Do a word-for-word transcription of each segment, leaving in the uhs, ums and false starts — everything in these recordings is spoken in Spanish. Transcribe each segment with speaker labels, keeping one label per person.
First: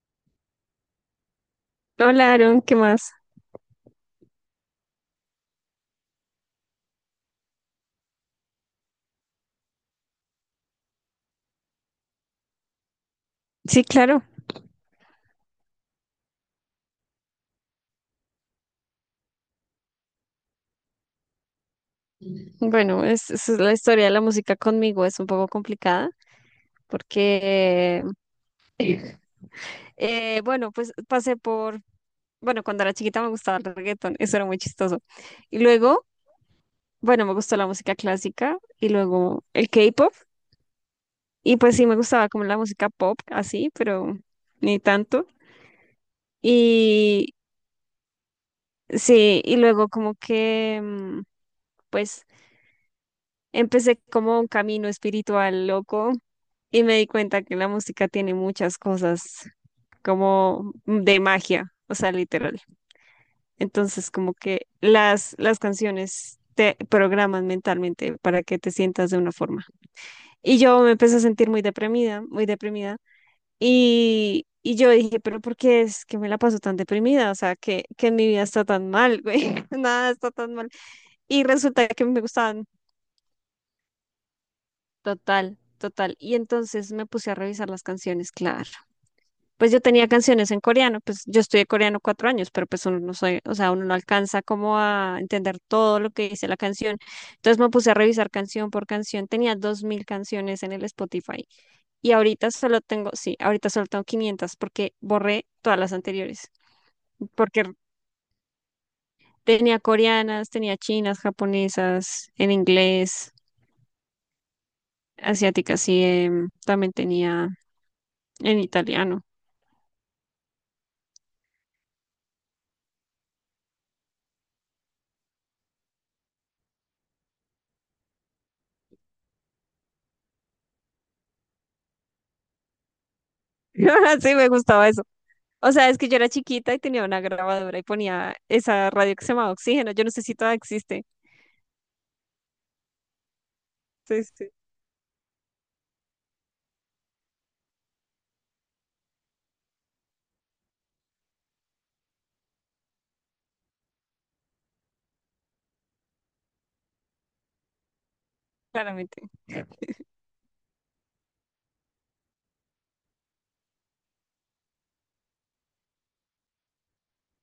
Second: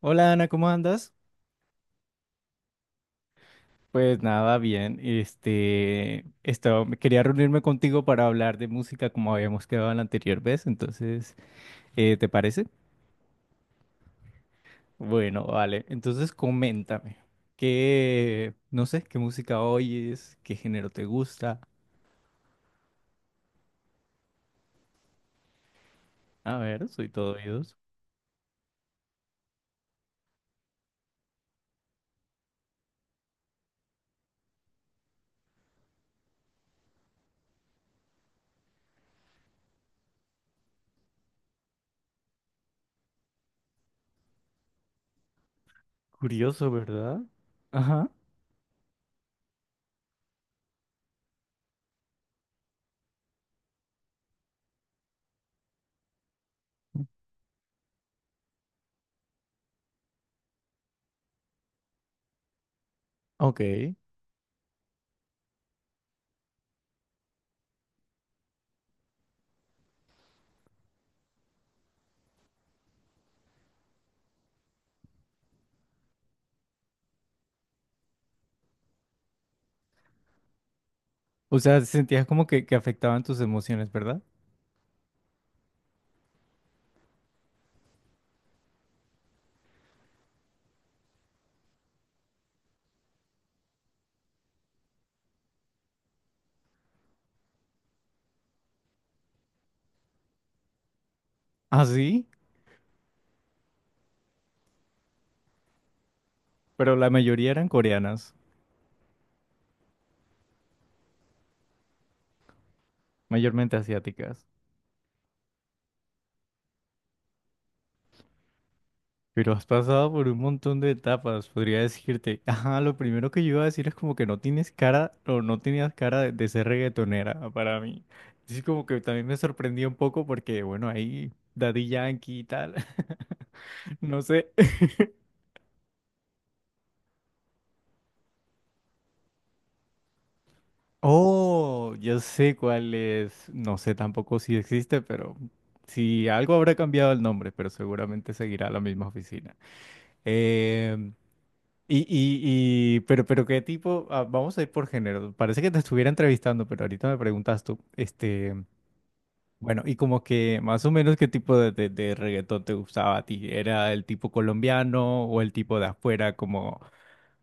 Speaker 1: Hola Ana, ¿cómo andas?
Speaker 2: Hola, Aaron, ¿qué más?
Speaker 1: Pues nada, bien. Este, estaba- quería reunirme contigo para hablar de música como habíamos quedado la anterior vez. Entonces, eh, ¿te parece?
Speaker 2: Sí, claro.
Speaker 1: Bueno, vale. Entonces, coméntame. ¿Qué, no sé, qué música oyes? ¿Qué género te gusta?
Speaker 2: Bueno, es, es la historia de la música conmigo, es un poco complicada
Speaker 1: A ver, soy todo oídos.
Speaker 2: porque. Sí. eh, bueno, pues pasé por, bueno, cuando era chiquita me gustaba el reggaetón, eso era muy chistoso. Y luego, bueno, me gustó la música clásica y luego el K-pop y pues sí, me gustaba como la música pop, así, pero ni tanto.
Speaker 1: Curioso, ¿verdad?
Speaker 2: Y
Speaker 1: Ajá,
Speaker 2: sí, y luego como que, mm, pues. Empecé como un camino espiritual loco. Y me di cuenta que la música tiene muchas cosas como de magia, o sea, literal.
Speaker 1: ok.
Speaker 2: Entonces, como que las, las canciones te programan mentalmente para que te sientas de una forma. Y yo me empecé a sentir muy deprimida, muy deprimida. Y, y yo dije, pero ¿por qué es que me la paso tan deprimida? O sea, que, que mi vida está tan mal, güey. Nada está tan mal. Y
Speaker 1: O sea,
Speaker 2: resulta que me
Speaker 1: sentías como
Speaker 2: gustaban
Speaker 1: que, que afectaban tus emociones, ¿verdad?
Speaker 2: total, total. Y entonces me puse a revisar las canciones, claro. Pues yo tenía canciones en coreano, pues yo estudié coreano cuatro años, pero pues uno no soy, o sea, uno no alcanza como a entender todo lo que dice la canción. Entonces me puse a revisar canción por canción, tenía dos mil canciones en el Spotify
Speaker 1: Ah,
Speaker 2: y
Speaker 1: sí,
Speaker 2: ahorita solo tengo, sí, ahorita solo tengo quinientas porque borré todas las anteriores,
Speaker 1: pero la mayoría
Speaker 2: porque
Speaker 1: eran coreanas,
Speaker 2: tenía coreanas, tenía chinas, japonesas, en inglés,
Speaker 1: mayormente asiáticas.
Speaker 2: asiáticas sí, em, también tenía en italiano.
Speaker 1: Pero has pasado por un montón de etapas, podría decirte. Ajá, lo primero que yo iba a decir es como que no tienes cara o no tenías cara de, de ser reggaetonera para mí. Así como que también me sorprendió un poco porque, bueno, ahí Daddy Yankee y tal, no
Speaker 2: Sí,
Speaker 1: sé.
Speaker 2: me gustaba eso. O sea, es que yo era chiquita y tenía una grabadora y ponía esa radio que se llamaba Oxígeno. Yo no sé si todavía existe.
Speaker 1: Oh, yo sé cuál es. No sé
Speaker 2: Sí,
Speaker 1: tampoco
Speaker 2: sí,
Speaker 1: si existe, pero si algo habrá cambiado el nombre, pero seguramente seguirá la misma oficina. Y, y, y, pero, pero qué tipo, ah, vamos a ir por género. Parece que te estuviera entrevistando, pero ahorita me preguntas tú, este,
Speaker 2: claramente.
Speaker 1: bueno, y como que más o menos qué tipo de, de, de reggaetón te gustaba a ti. ¿Era el tipo colombiano o el tipo de afuera como,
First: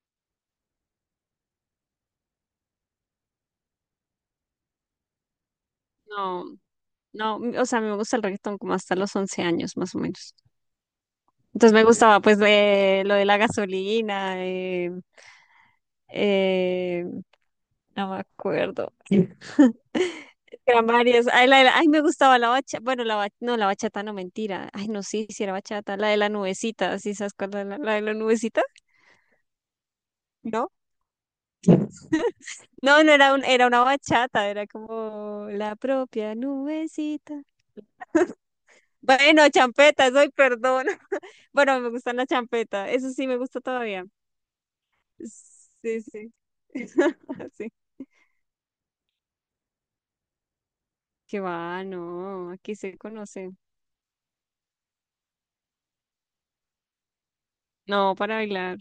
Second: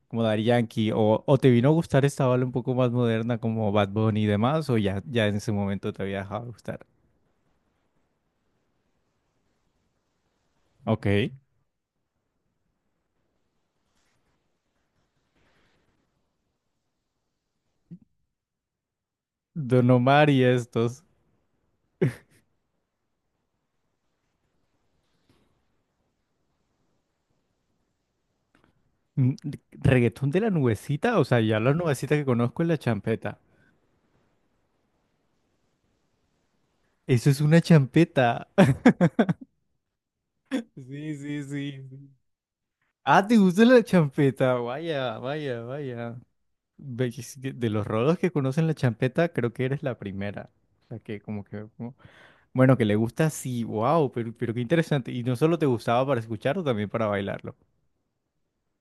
Speaker 1: como Daddy Yankee? ¿O, o te vino a gustar esta bala un poco más moderna como Bad Bunny y demás? ¿O ya, ya en ese momento te había
Speaker 2: No,
Speaker 1: dejado de gustar?
Speaker 2: no, m- o sea, a mí me gusta el reggaetón como hasta los once años, más o menos.
Speaker 1: Ok.
Speaker 2: Entonces me gustaba pues de, lo de la gasolina, eh, eh, no me acuerdo.
Speaker 1: Don Omar y
Speaker 2: Eran
Speaker 1: estos.
Speaker 2: varios. Ay, la de la- ay, me gustaba la bachata. Bueno, la bachata, no, la bachata no, mentira. Ay, no, sí, sí era bachata. La de la nubecita, ¿sí sabes cuál es la, la de la nubecita?
Speaker 1: Mm. ¿Reggaetón de la
Speaker 2: ¿No?
Speaker 1: nubecita? O sea, ya la nubecita que conozco es la
Speaker 2: No, no era
Speaker 1: champeta.
Speaker 2: un, era una bachata, era como la propia
Speaker 1: Eso es
Speaker 2: nubecita.
Speaker 1: una champeta.
Speaker 2: Bueno, champeta, soy
Speaker 1: Sí,
Speaker 2: perdón.
Speaker 1: sí, sí.
Speaker 2: Bueno,
Speaker 1: Sí.
Speaker 2: me gustan las champetas, eso
Speaker 1: Ah,
Speaker 2: sí
Speaker 1: ¿te
Speaker 2: me gusta
Speaker 1: gusta la
Speaker 2: todavía.
Speaker 1: champeta? Vaya, vaya,
Speaker 2: Sí,
Speaker 1: vaya.
Speaker 2: sí.
Speaker 1: Ve, es que de
Speaker 2: Sí.
Speaker 1: los rolos que conocen la champeta, creo que eres la primera. O sea, que
Speaker 2: Qué
Speaker 1: como que...
Speaker 2: va,
Speaker 1: como-
Speaker 2: no, aquí
Speaker 1: Bueno, que le
Speaker 2: se
Speaker 1: gusta,
Speaker 2: conoce.
Speaker 1: sí, wow, pero, pero qué interesante. Y no solo te gustaba para escucharlo, también para bailarlo.
Speaker 2: No, para bailar,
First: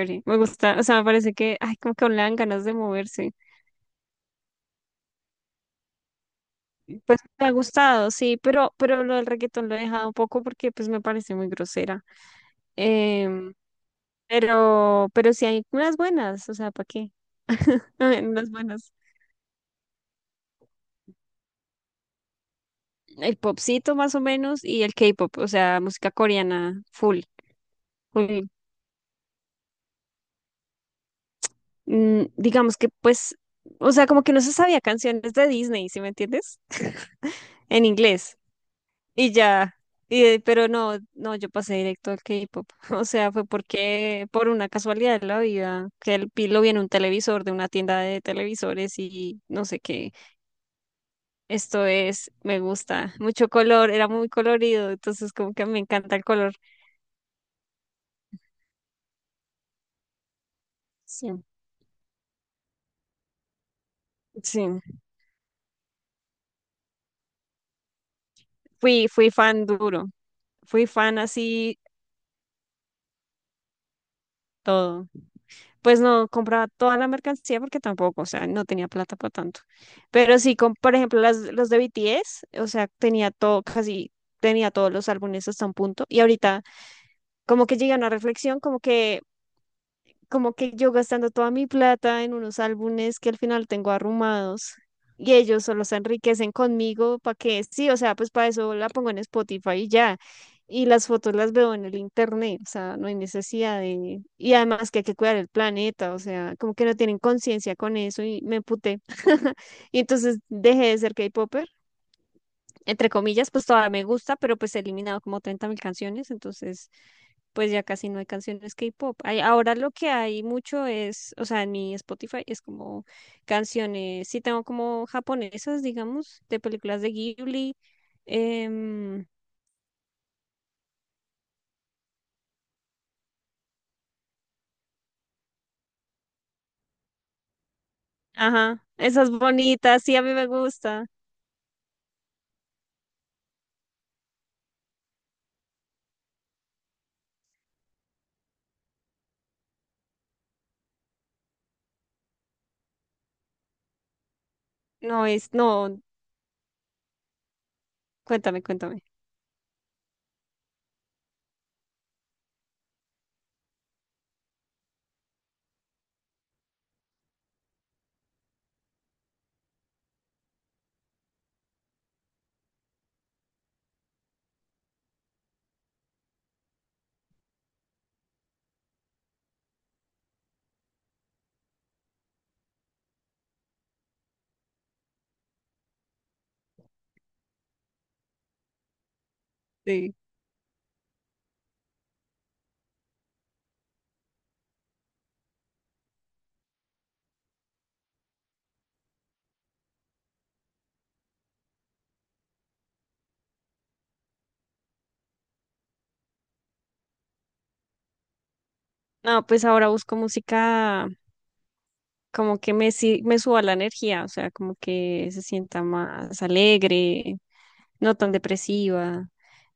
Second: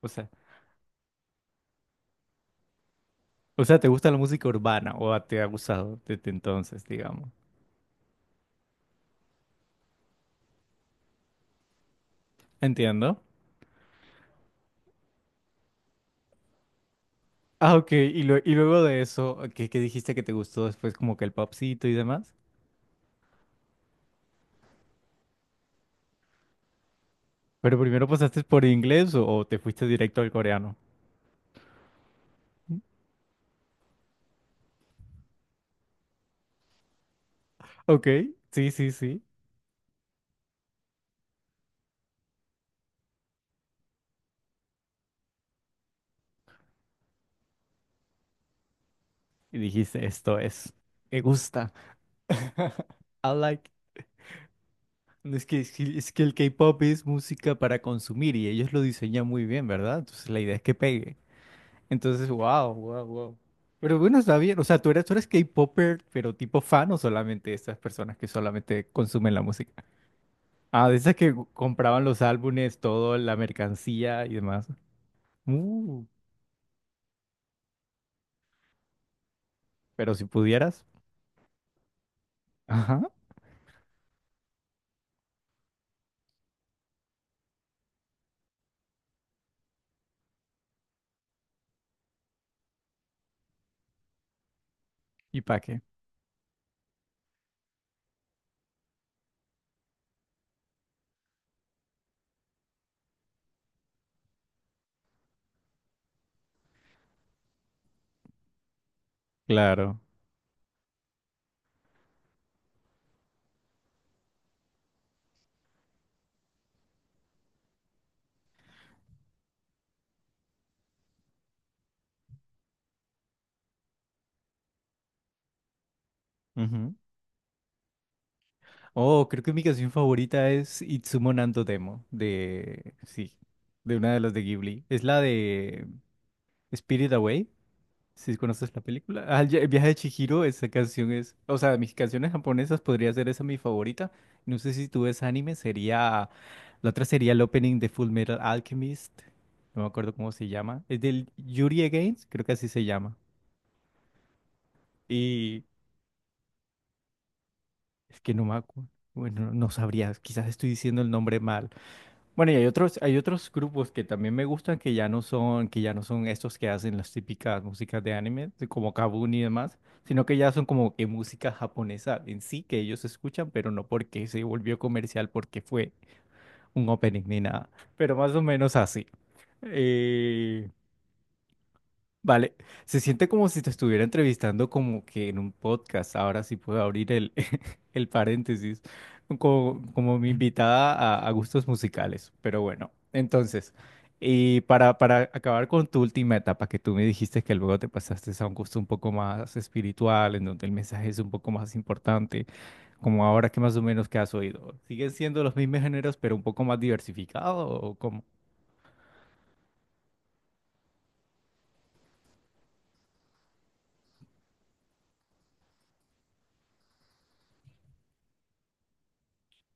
Speaker 1: O sea,
Speaker 2: Me gusta, o sea, me parece que, ay, como que aún le dan ganas de moverse.
Speaker 1: o sea, ¿te gusta la música urbana o te ha gustado desde entonces,
Speaker 2: ¿Sí? Pues
Speaker 1: digamos?
Speaker 2: me ha gustado, sí, pero, pero lo del reggaetón lo he dejado un poco porque pues me parece muy grosera.
Speaker 1: Entiendo.
Speaker 2: Em, pero, pero sí hay unas buenas, o sea, ¿para qué?
Speaker 1: Ah, ok. Y,
Speaker 2: Hay
Speaker 1: lue-
Speaker 2: unas
Speaker 1: y luego
Speaker 2: buenas.
Speaker 1: de eso, ¿qué, qué dijiste que te gustó después como que el popcito y demás?
Speaker 2: El popcito más o menos y el K-pop, o sea, música coreana full,
Speaker 1: Pero primero pasaste
Speaker 2: full.
Speaker 1: por inglés o, o te fuiste directo al coreano.
Speaker 2: Mm, digamos que pues, o sea, como que no se sabía canciones de Disney, ¿sí me entiendes? En
Speaker 1: Ok,
Speaker 2: inglés.
Speaker 1: sí, sí, sí.
Speaker 2: Y ya, y, de- pero no, no, yo pasé directo al K-pop. O sea, fue porque, por una casualidad de la vida, que el pilo vi en un televisor de una tienda de televisores y
Speaker 1: Y
Speaker 2: no sé
Speaker 1: dijiste,
Speaker 2: qué.
Speaker 1: esto es, me gusta.
Speaker 2: Esto es, me gusta,
Speaker 1: I
Speaker 2: mucho
Speaker 1: like.
Speaker 2: color, era muy colorido, entonces
Speaker 1: No, es
Speaker 2: como
Speaker 1: que,
Speaker 2: que
Speaker 1: es
Speaker 2: me
Speaker 1: que es
Speaker 2: encanta
Speaker 1: que
Speaker 2: el
Speaker 1: el
Speaker 2: color.
Speaker 1: K-pop es música para consumir y ellos lo diseñan muy bien, ¿verdad? Entonces la idea es que pegue.
Speaker 2: Sí.
Speaker 1: Entonces, wow, wow, wow. Pero bueno, está bien.
Speaker 2: Sí,
Speaker 1: O sea, tú eres, tú eres K-popper, pero tipo fan o solamente esas personas que solamente
Speaker 2: fui, fui
Speaker 1: consumen la
Speaker 2: fan
Speaker 1: música.
Speaker 2: duro, fui
Speaker 1: Ah, de esas
Speaker 2: fan
Speaker 1: que
Speaker 2: así
Speaker 1: compraban los álbumes, todo, la mercancía y demás.
Speaker 2: todo. Pues
Speaker 1: Uh,
Speaker 2: no compraba toda la mercancía porque tampoco, o sea, no tenía plata para tanto.
Speaker 1: pero si
Speaker 2: Pero sí, con,
Speaker 1: pudieras.
Speaker 2: por ejemplo, las, los de B T S, o sea,
Speaker 1: Ajá.
Speaker 2: tenía todo, casi tenía todos los álbumes hasta un punto. Y ahorita como que llegué a una reflexión, como que como que yo gastando toda mi plata en unos álbumes que al final tengo arrumados y
Speaker 1: ¿Y pa'
Speaker 2: ellos
Speaker 1: qué?
Speaker 2: solo se enriquecen conmigo para que sí, o sea, pues para eso la pongo en Spotify y ya. Y las fotos las veo en el internet, o sea, no hay necesidad de. Y además que hay que cuidar el planeta, o sea, como que no tienen conciencia con eso y me puté.
Speaker 1: Claro.
Speaker 2: Y entonces dejé de ser K-Popper entre comillas, pues todavía me gusta, pero pues he eliminado como treinta mil canciones, entonces pues ya casi no hay canciones K-pop. Hay- Ahora lo que hay mucho es, o sea, en mi Spotify es como canciones, sí tengo como japonesas, digamos, de
Speaker 1: Ujú.
Speaker 2: películas de Ghibli. em,
Speaker 1: Oh, creo que mi canción favorita es Itsumo Nanto Demo, de, sí, de una de las de Ghibli. Es la de Spirit Away, si conoces la
Speaker 2: ajá,
Speaker 1: película.
Speaker 2: esas
Speaker 1: Ah, el viaje de
Speaker 2: bonitas, sí, a mí
Speaker 1: Chihiro,
Speaker 2: me
Speaker 1: esa
Speaker 2: gusta.
Speaker 1: canción es, o sea, de mis canciones japonesas podría ser esa mi favorita. No sé si tú ves anime, sería. La otra sería el opening de Full Metal Alchemist. No me acuerdo cómo se llama. Es del Yuri Against, creo que así se llama.
Speaker 2: No es, no,
Speaker 1: Es que no me
Speaker 2: cuéntame,
Speaker 1: acu-
Speaker 2: cuéntame.
Speaker 1: Bueno, no sabría, quizás estoy diciendo el nombre mal. Bueno, y hay otros, hay otros grupos que también me gustan que ya no son, que ya no son estos que hacen las típicas músicas de anime, de como Kabuni y demás, sino que ya son como que música japonesa en sí que ellos escuchan, pero no porque se volvió comercial, porque fue un opening ni nada. Pero más o menos así. Eh, Vale, se siente como si te estuviera entrevistando como que en un podcast. Ahora sí puedo abrir el, el paréntesis, como,
Speaker 2: Sí.
Speaker 1: como mi invitada a, a gustos musicales. Pero bueno, entonces, y para, para acabar con tu última etapa, que tú me dijiste que luego te pasaste a un gusto un poco más espiritual, en donde el mensaje es un poco más importante, como ahora que más o menos que has oído. ¿Siguen siendo los mismos géneros, pero un poco más diversificados o cómo?
Speaker 2: No, pues ahora busco música como que me, si- me suba la energía, o sea, como que se sienta más alegre, no tan depresiva.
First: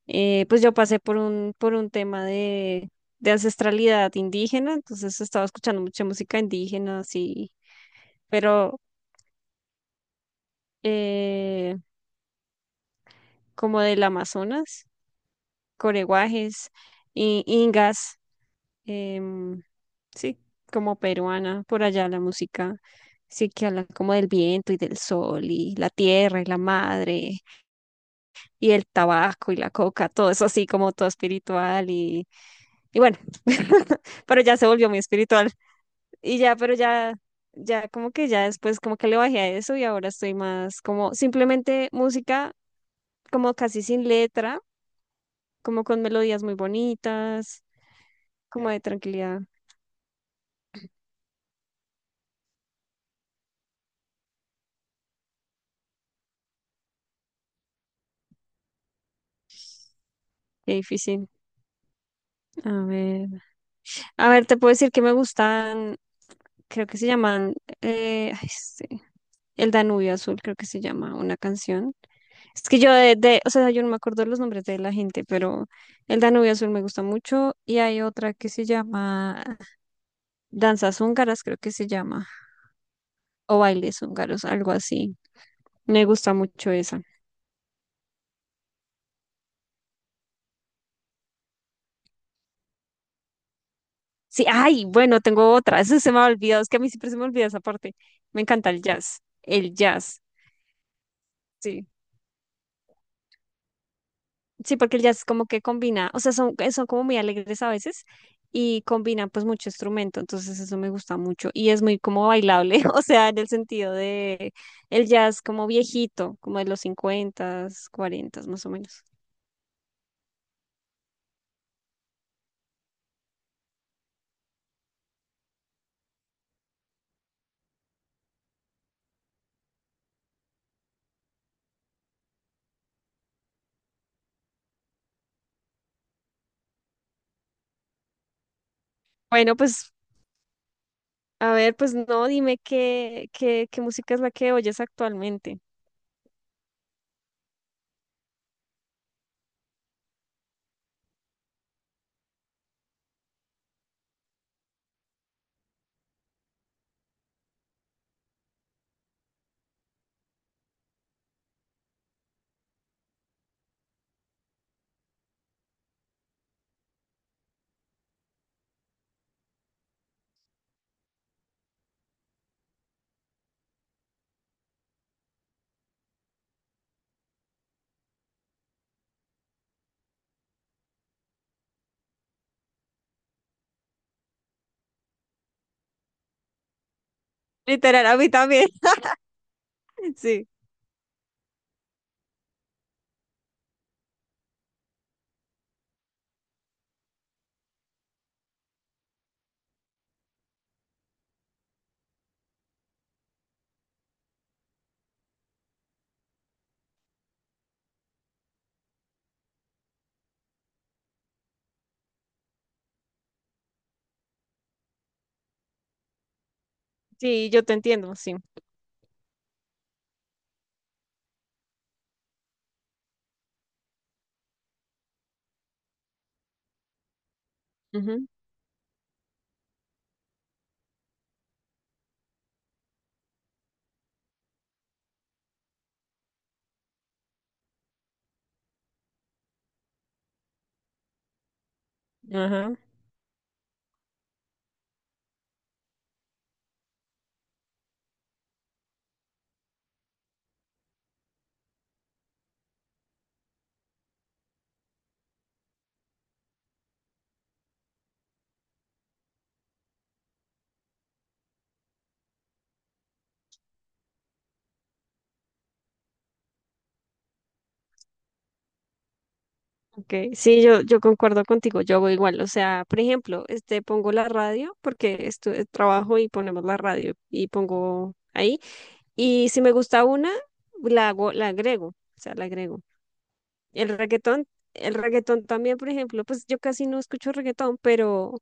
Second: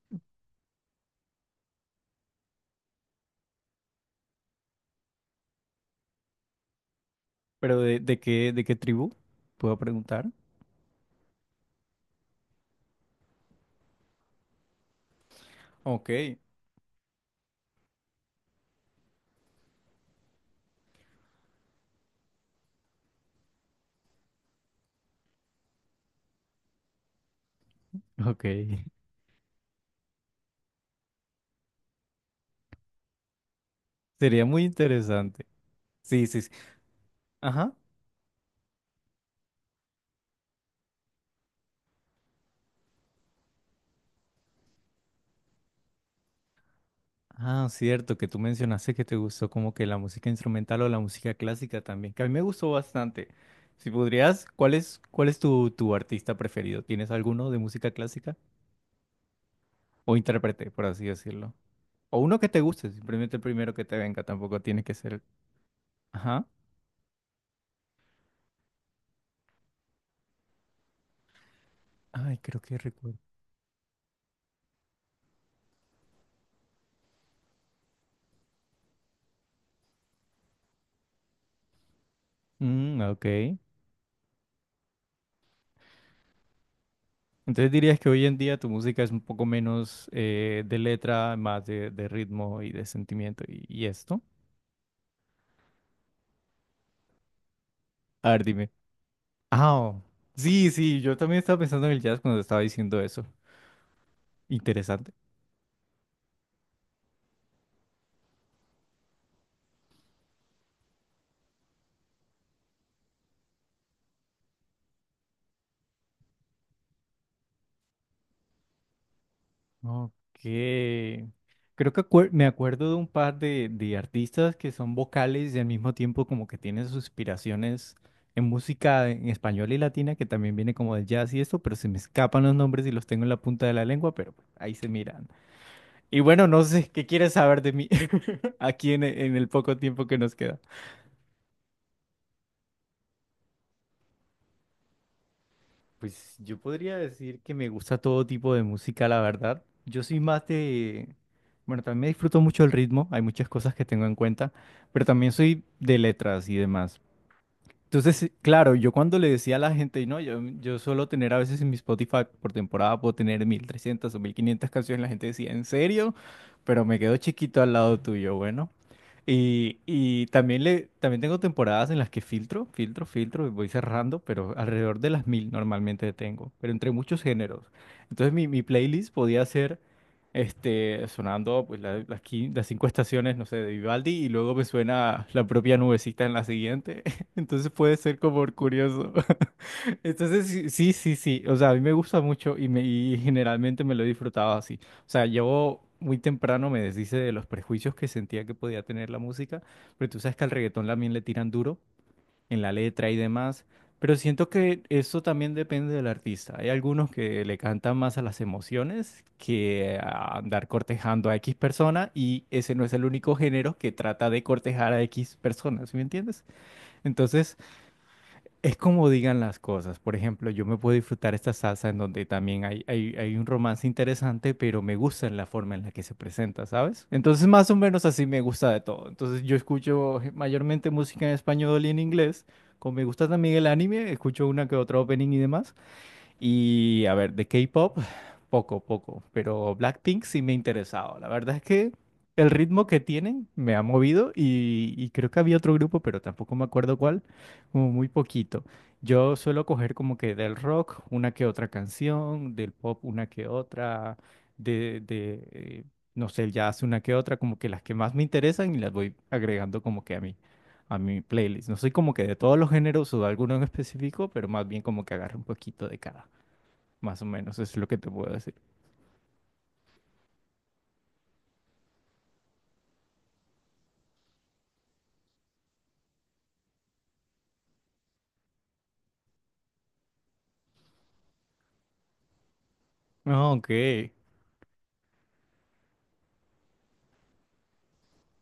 Speaker 2: Eh, pues yo pasé por un, por un tema de, de ancestralidad indígena, entonces estaba escuchando mucha música indígena, sí,
Speaker 1: ¿Pero de, de qué, de qué
Speaker 2: pero
Speaker 1: tribu? ¿Puedo preguntar?
Speaker 2: eh, como del Amazonas,
Speaker 1: Ok.
Speaker 2: coreguajes, i- ingas, em, sí, como peruana, por allá la música. Sí, que hablan como del viento y del sol y la tierra y la madre
Speaker 1: Ok,
Speaker 2: y el tabaco y la coca, todo eso así como todo espiritual y. Y bueno, pero
Speaker 1: sería
Speaker 2: ya
Speaker 1: muy
Speaker 2: se volvió muy
Speaker 1: interesante.
Speaker 2: espiritual.
Speaker 1: Sí,
Speaker 2: Y
Speaker 1: sí, sí.
Speaker 2: ya, pero ya,
Speaker 1: Ajá.
Speaker 2: ya como que ya después como que le bajé a eso y ahora estoy más como simplemente música como casi sin letra, como con melodías muy bonitas,
Speaker 1: Ah, cierto, que tú
Speaker 2: como de
Speaker 1: mencionaste que te
Speaker 2: tranquilidad.
Speaker 1: gustó como que la música instrumental o la música clásica también, que a mí me gustó bastante. Si podrías, ¿cuál es, cuál es tu, tu artista preferido? ¿Tienes alguno de música clásica? O intérprete,
Speaker 2: Qué
Speaker 1: por así
Speaker 2: difícil.
Speaker 1: decirlo. O uno que te
Speaker 2: A
Speaker 1: guste,
Speaker 2: ver.
Speaker 1: simplemente el primero que te venga,
Speaker 2: A ver, te
Speaker 1: tampoco
Speaker 2: puedo
Speaker 1: tiene
Speaker 2: decir
Speaker 1: que
Speaker 2: que me
Speaker 1: ser.
Speaker 2: gustan,
Speaker 1: Ajá.
Speaker 2: creo que se llaman eh, ay, sí, El Danubio Azul, creo que se llama una canción.
Speaker 1: Ay, creo
Speaker 2: Es
Speaker 1: que
Speaker 2: que yo de,
Speaker 1: recuerdo.
Speaker 2: de- o sea, yo no me acuerdo los nombres de la gente, pero el Danubio Azul me gusta mucho y hay otra que se llama Danzas Húngaras, creo que se llama,
Speaker 1: Mm, ok.
Speaker 2: o Bailes Húngaros, algo así. Me gusta mucho esa.
Speaker 1: Entonces dirías que hoy en día tu música es un poco menos eh, de letra, más de, de ritmo y de sentimiento y, y esto.
Speaker 2: Sí, ay, bueno, tengo otra, eso se me ha olvidado, es que a mí siempre se me olvida esa parte.
Speaker 1: A
Speaker 2: Me
Speaker 1: ver, dime.
Speaker 2: encanta el jazz,
Speaker 1: Ah,
Speaker 2: el
Speaker 1: oh.
Speaker 2: jazz,
Speaker 1: Sí, sí, yo también estaba pensando
Speaker 2: sí.
Speaker 1: en el jazz cuando estaba diciendo eso.
Speaker 2: Sí, porque el
Speaker 1: Interesante.
Speaker 2: jazz como que combina, o sea, son, eh, son como muy alegres a veces y combinan pues mucho instrumento, entonces eso me gusta mucho y es muy como bailable, o sea, en el sentido de el jazz como viejito, como de los cincuenta, cuarenta más o menos.
Speaker 1: Ok. Creo que acuer- me acuerdo de un par de, de artistas que son vocales y al mismo tiempo como que tienen sus inspiraciones en música en español y latina, que también viene como del jazz y esto, pero se me escapan los nombres y los tengo en la punta de la lengua, pero ahí se miran. Y bueno, no sé, ¿qué quieres saber de mí aquí en, e- en el
Speaker 2: Bueno,
Speaker 1: poco
Speaker 2: pues
Speaker 1: tiempo que nos queda?
Speaker 2: a ver, pues no, dime qué, qué, qué música es la que oyes actualmente.
Speaker 1: Pues yo podría decir que me gusta todo tipo de música, la verdad. Yo soy más de. Bueno, también disfruto mucho el ritmo, hay muchas cosas que tengo en cuenta, pero también soy de letras y demás. Entonces, claro, yo cuando le decía a la gente, no, yo, yo suelo tener a veces en mi Spotify por temporada, puedo tener mil trescientas o mil quinientas canciones, la gente decía, ¿en serio? Pero me quedo chiquito al lado tuyo, bueno. Y, y también, le, también tengo temporadas en las que filtro, filtro, filtro, y voy cerrando, pero alrededor de las mil normalmente tengo, pero entre muchos géneros. Entonces mi, mi playlist podía ser este, sonando pues, la- las, quin- las cinco estaciones, no sé, de Vivaldi, y luego me suena la propia nubecita en la siguiente. Entonces puede
Speaker 2: Literal, a
Speaker 1: ser
Speaker 2: mí
Speaker 1: como
Speaker 2: también.
Speaker 1: curioso. Entonces,
Speaker 2: Sí,
Speaker 1: sí, sí, sí, sí. O sea, a mí me gusta mucho y, me, y generalmente me lo he disfrutado así. O sea, yo muy temprano me deshice de los prejuicios que sentía que podía tener la música, pero tú sabes que al reggaetón también le tiran duro en la letra y demás. Pero siento que eso también depende del artista. Hay algunos que le cantan más a las emociones que a andar cortejando a X persona y ese no es el único género que trata de cortejar a X personas, ¿sí me entiendes?
Speaker 2: sí,
Speaker 1: Entonces.
Speaker 2: yo te entiendo, sí.
Speaker 1: Es como digan las cosas. Por ejemplo, yo me puedo disfrutar esta salsa en donde también hay, hay, hay un romance interesante, pero me gusta en la forma en la que se presenta, ¿sabes? Entonces, más o menos así
Speaker 2: Ujú.
Speaker 1: me gusta de todo. Entonces, yo escucho mayormente música en español y en inglés. Como me gusta también el anime, escucho una que otra opening y demás. Y a ver, de K-pop. Poco, poco, pero Blackpink sí me ha interesado. La verdad es que el
Speaker 2: Ajá.
Speaker 1: ritmo que tienen me ha movido y, y creo que había otro grupo, pero tampoco me acuerdo cuál, como muy poquito. Yo suelo coger como que del rock una que otra canción, del pop una que otra, de, de eh, no sé, el jazz una que otra, como que las que más me interesan y las voy agregando como que a mi, a mi playlist. No soy como que de todos los géneros o de alguno en específico, pero más bien como que agarro un poquito de cada. Más o menos, eso es lo que te puedo decir.
Speaker 2: Okay, sí, yo, yo concuerdo contigo, yo hago igual, o sea, por ejemplo, este, pongo la radio porque estu- eh, trabajo y ponemos la radio y pongo ahí, y si me gusta una, la hago, la agrego, o sea, la agrego.
Speaker 1: Ah, ok,
Speaker 2: El reggaetón, el reggaetón también, por ejemplo, pues yo casi no escucho reggaetón, pero,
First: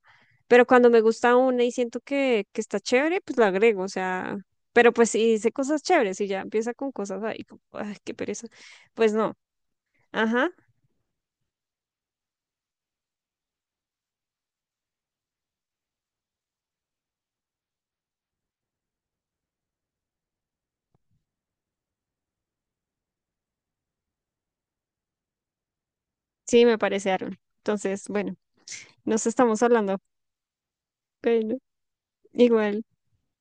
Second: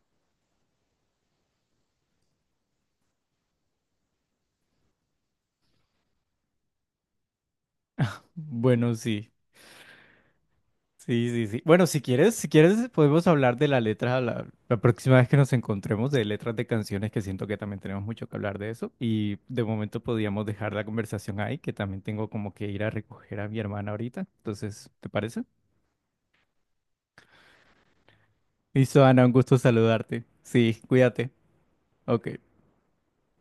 Speaker 2: pero cuando me gusta una y siento que, que, está chévere, pues la agrego, o sea, pero pues si dice cosas chéveres y ya empieza con cosas ahí, como, ay, qué pereza,
Speaker 1: bueno,
Speaker 2: pues
Speaker 1: sí,
Speaker 2: no, ajá,
Speaker 1: sí, sí, sí. Bueno, si quieres, si quieres, podemos hablar de la letra la, la próxima vez que nos encontremos, de letras de canciones, que siento que también tenemos mucho que hablar de eso. Y de momento podríamos dejar la conversación ahí, que también tengo como que ir a recoger a mi hermana ahorita. Entonces, ¿te parece?
Speaker 2: sí, me parece, Aaron. Entonces, bueno.
Speaker 1: Listo, Ana,
Speaker 2: Nos
Speaker 1: un gusto
Speaker 2: estamos hablando.
Speaker 1: saludarte. Sí, cuídate.
Speaker 2: Bueno,
Speaker 1: Ok.
Speaker 2: igual.